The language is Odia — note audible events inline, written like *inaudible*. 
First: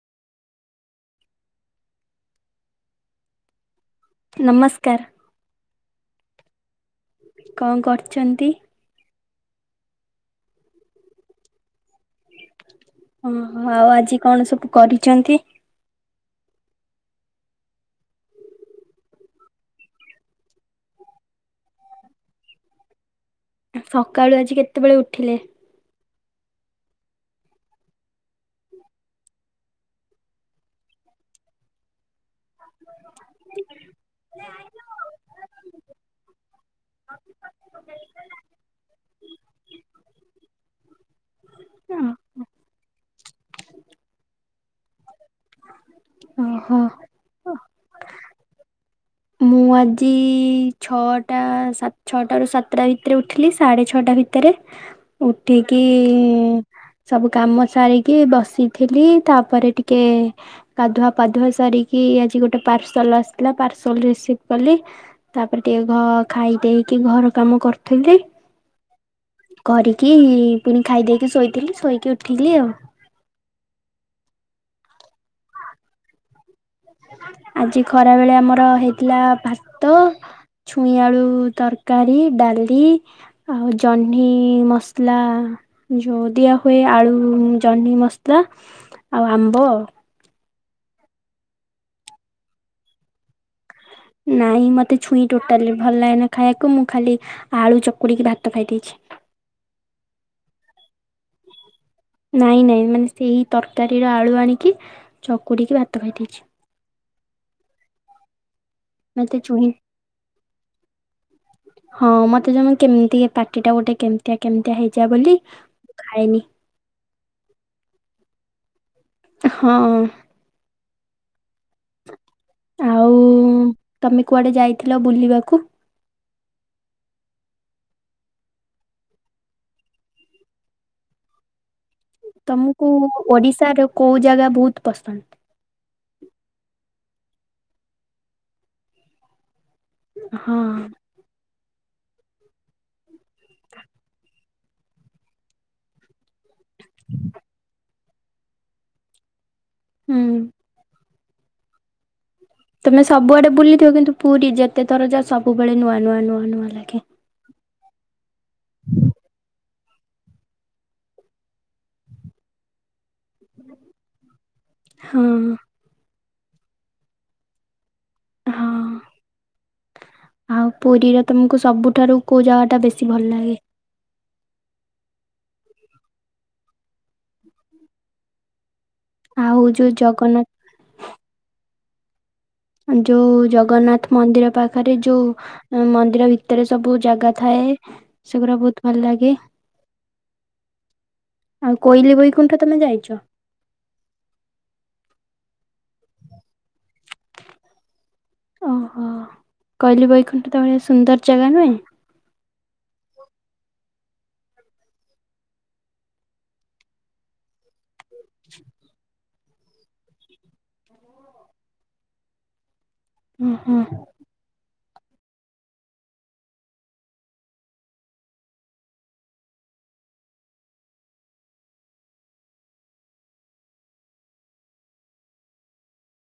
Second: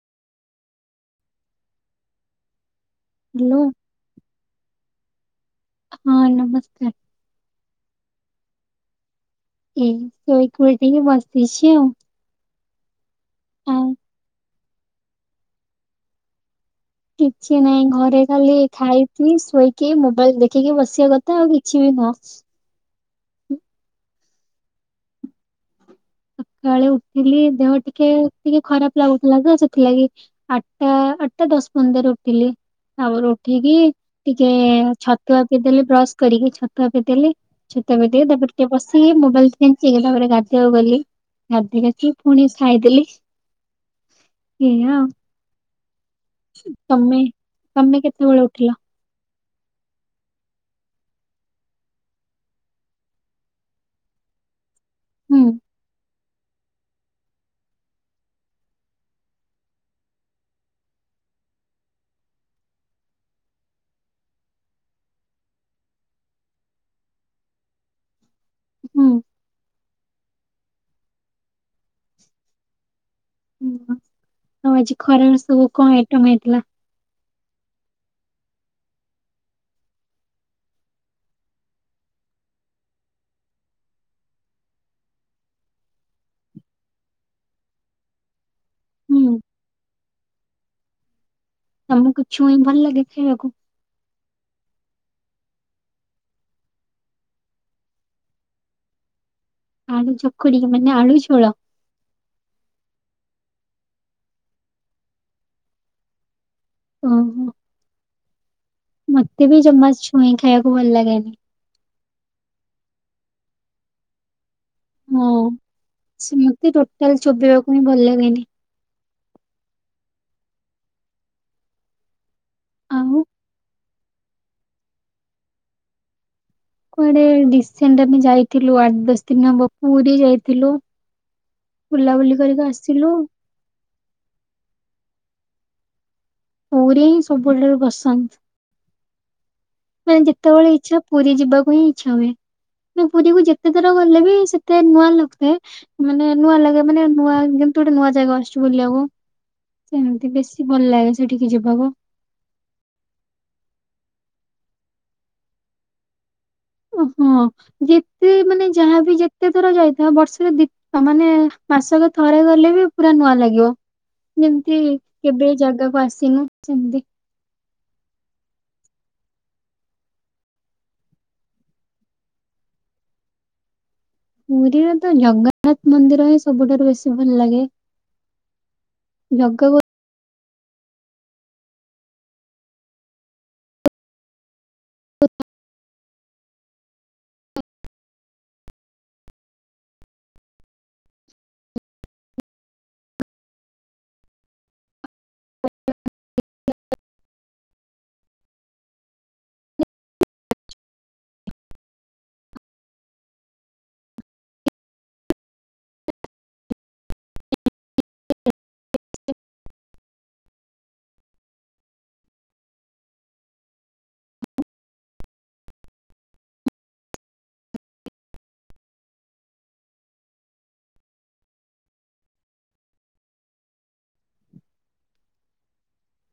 ହ୍ୟାଲୋ। ନମସ୍କାର। ହଁ ନମସ୍କାର। କଣ କରୁଚନ୍ତି? ଏଇ ଶୋଇକି ଉଠିକି ବସିଛି ଆଉ। ଓହୋ ଆଉ ଆଜି କଣ ସବୁ କରିଚନ୍ତି। କିଛି ନାଇଁ ଘରେ ଖାଲି ଖାଇ ପି ଶୋଇକି ମୋବାଇଲ୍ ଦେଖିକି ବସିବା କଥା ଆଉ କିଛି ବି ନୁହଁ। ସକାଳୁ ଆଜି କେତେବେଳେ ଉଠିଲେ? ସକାଳେ ଉଠିଲି ଦେହ ଟିକେ ଟିକେ ଖରାପ ଲାଗୁଥିଲା ତ ସେଥିଲାଗି ଆଟା ଆଟା ଦଶ ପନ୍ଦର ରେ ଉଠିଲି। ତାପରେ ଉଠିକି ଟିକେ ଛତୁଆ ପିଇଦେଲି ବ୍ରସ୍ କରିକି ଛତୁଆ ପିଇଦେଲି। ଛତୁଆ ପିଇ ଦେଇକି ତାପରେ ଟିକେ ବସିକି ମୋବାଇଲ୍ କେଞ୍ଚିଲି ତାପରେ ଗାଧେଇଆ କୁ ଗଲି। ଗାଧେଇକି ଆସି ପୁଣି ଖାଇଦେଲି ଏଇ ଏୟା ଆଉ। ଓହୋ ତମେ ତମେ କେତେବେଳେ ଉଠିଲ? ମୁଁ ଆଜି ଛଅଟା ସା ଛଅଟାରୁ ସାତଟା ଭିତରେ ଉଠିଲି ସାଢ଼େ ଛଅଟା ରେ ଭିତରେ ହୁଁ ଉଠିକି ସବୁ କାମ ସାରିକି ବସିଥିଲି ତାପରେ ଟିକେ କାଧୁଆ ପାଧୁଆ ସାରିକି ଆଜି ଗୋଟେ ପାର୍ସଲ ଆସିଥିଲା ପାର୍ସଲ ରିସ୍ପି କଲି ତାପରେ ଟିକେ ଘ ଖାଇ ଦେଇକି ଘର କାମ କରୁଥିଲି। ହୁଁ କରିକି ପୁଣି ଖାଇଦେଇକି ଶୋଇଥିଲି ଶୋଇକି ଉଠିଲି ଆଉ। ଓହୋ ଆଉ ଆଜି ଖରଲେ ସବୁ କଣ ଆଇଟମ୍ ହେଇଥିଲା। ଆଜି ଖରାବେଳେ ଆମର ହେଇଥିଲା ଭାତ ଛୁଇଁ ଆଳୁ ତରକାରୀ ଡ଼ାଲି ଆଉ ଜହ୍ନି ମସଲା ଯୋଉ ଦିଆ ହୁଏ ଆଳୁ ଜହ୍ନି ମସଲା ହୁଁ ଆଉ ଆମ୍ବ ଆଉ। ତମକୁ ଛୁଇଁ ଭଲ ଲାଗେ ଖାଇବାକୁ? ନାଇଁ ମୋତେ ଛୁଇଁ ଟୋଟାଲି ଭଲ ଲାଗେନା ଖାଇବାକୁ ମୁଁ ଖାଲି ଆଳୁ ଚକୁଡ଼ିକି ଭାତ ଖାଇଦେଇଚି। ଆଳୁ ଚକୁଡି କି ମାନେ ଆଳୁ ଝୋଳ? ନାଇଁ ନାଇଁ ମାନେ ସେଇ ତରକାରୀର ଆଳୁ ଆଣିକି ଚକୁଡ଼ିକି ଭାତ ଖାଇ ଦେଇଛି। ଓହୋ ମତେ ବି ଜମା ଛୁଇଁ ଖାଇବାକୁ ଭଲ ଲାଗେନି। ହଁ ମତେ ଜମା କେମିତି ପାଟି ଟା ଗୋଟେ କେମିତିଆ କେମିତିଆ ହେଇ ହଁ ସେ ମତେ ଟୋଟାଲ ଚୋବେଇବାକୁ ହିଁ ଭଲ ଲାଗେନି। ହଁ। ଆଉ। ତମେ କୁଆଡେ ଯାଇଥିଲ ବୁଲିବାକୁ? କୁଆଡେ ଡିସେଣ୍ଡ ଆମେ ଯାଇଥିଲୁ ଆଠ ଦଶ ଦିନ ହେବ ପୁରୀ ଯାଇଥିଲୁ। ବୁଲାବୁଲି କରିକି ତମକୁ ଆସିଲୁ। ଓଡିଶା ର କୋଉ ଜାଗା ବହୁତ ପସନ୍ଦ? ପଉୀ ହିଁ ସବୁଲେ ବସନ୍ତ। ମାନେ ହଁ ଯେତେବେଳେ ଇଚ୍ଛା ପୁରୀ ଯିବାକୁ ହିଁ ଇଚ୍ଛା ହୁଏ ପୁରୀକୁ ଯେତେଥର ଗଲେ ବି ସେ ତେ ନୂଆ ଲୋକ୍ ଦିଏ ମାନେ ନୂଆ ଲାଗେ ମାନେ ନୂଆ ଯେମିତି ଗୋଟେ ନୂଆ ଜାଗା ଆସୁଛି ବୁଲିଆକୁ। ସେମିତି ହୁଁ। ବେଶୀ ଭଲ ଲାଗେ ସେଠିକି ଯିବାକୁ। ତମେ ସବୁଆଡେ ବୁଲିଥିବ କିନ୍ତୁ ପୁରୀ ଯେତେ ଥର ଯାଅ ସବୁବେଳେ ନୂଆ ନୂଆ ନୂଆ ନୂଆ ଲାଗେ। ହଁ ଯେତେ ମାନେ ଯାହା ବି ଯେତେ ଥର ଯାଇ ତା ବର୍ଷରେ ଦି ତା ମାନେ ମାସକ ଥରେ ଗଲେ ବି ପୁରା ନୂଆ ଲାଗିବ। ଯେମିତି ହଁ କେବେ ଏଇ ଜାଗାକୁ ଆସିନୁ ସେମିତି। ହଁ। ଆଉ ପୁରୀର ତମକୁ ସବୁଠାରୁ କୋଉ ଜାଗା ଟା ବେଶୀ ଭଲ ଲାଗେ? ପୁରୀର ତ ଜଗନ୍ନାଥ ମନ୍ଦିର ହିଁ ସବୁଠାରୁ ବେଶୀ ଭଲ ଲାଗେ। ଜଗାକୁ ଆଉ ଯୋଉ ଜଗନ୍ନା ଯୋଉ ଜଗନ୍ନାଥ ମନ୍ଦିର ପାଖରେ ଯୋଉ ମନ୍ଦିର ଭି ତରେ ସବୁ ଜାଗା ଥାଏ ସେଗୁଡା ବହୁତ ଭଲ ଲାଗେ। ଆଉ କୋଇଲିି ବୈକୁଣ୍ଠ ତମେ ଯାଇଛ? ଓହୋ, କୋଇଲି ବୈକୁଣ୍ଠ *unintelligible* ସୁନ୍ଦର ଜାଗା ନୁହେଁ? ହୁଁ ଓହୋ।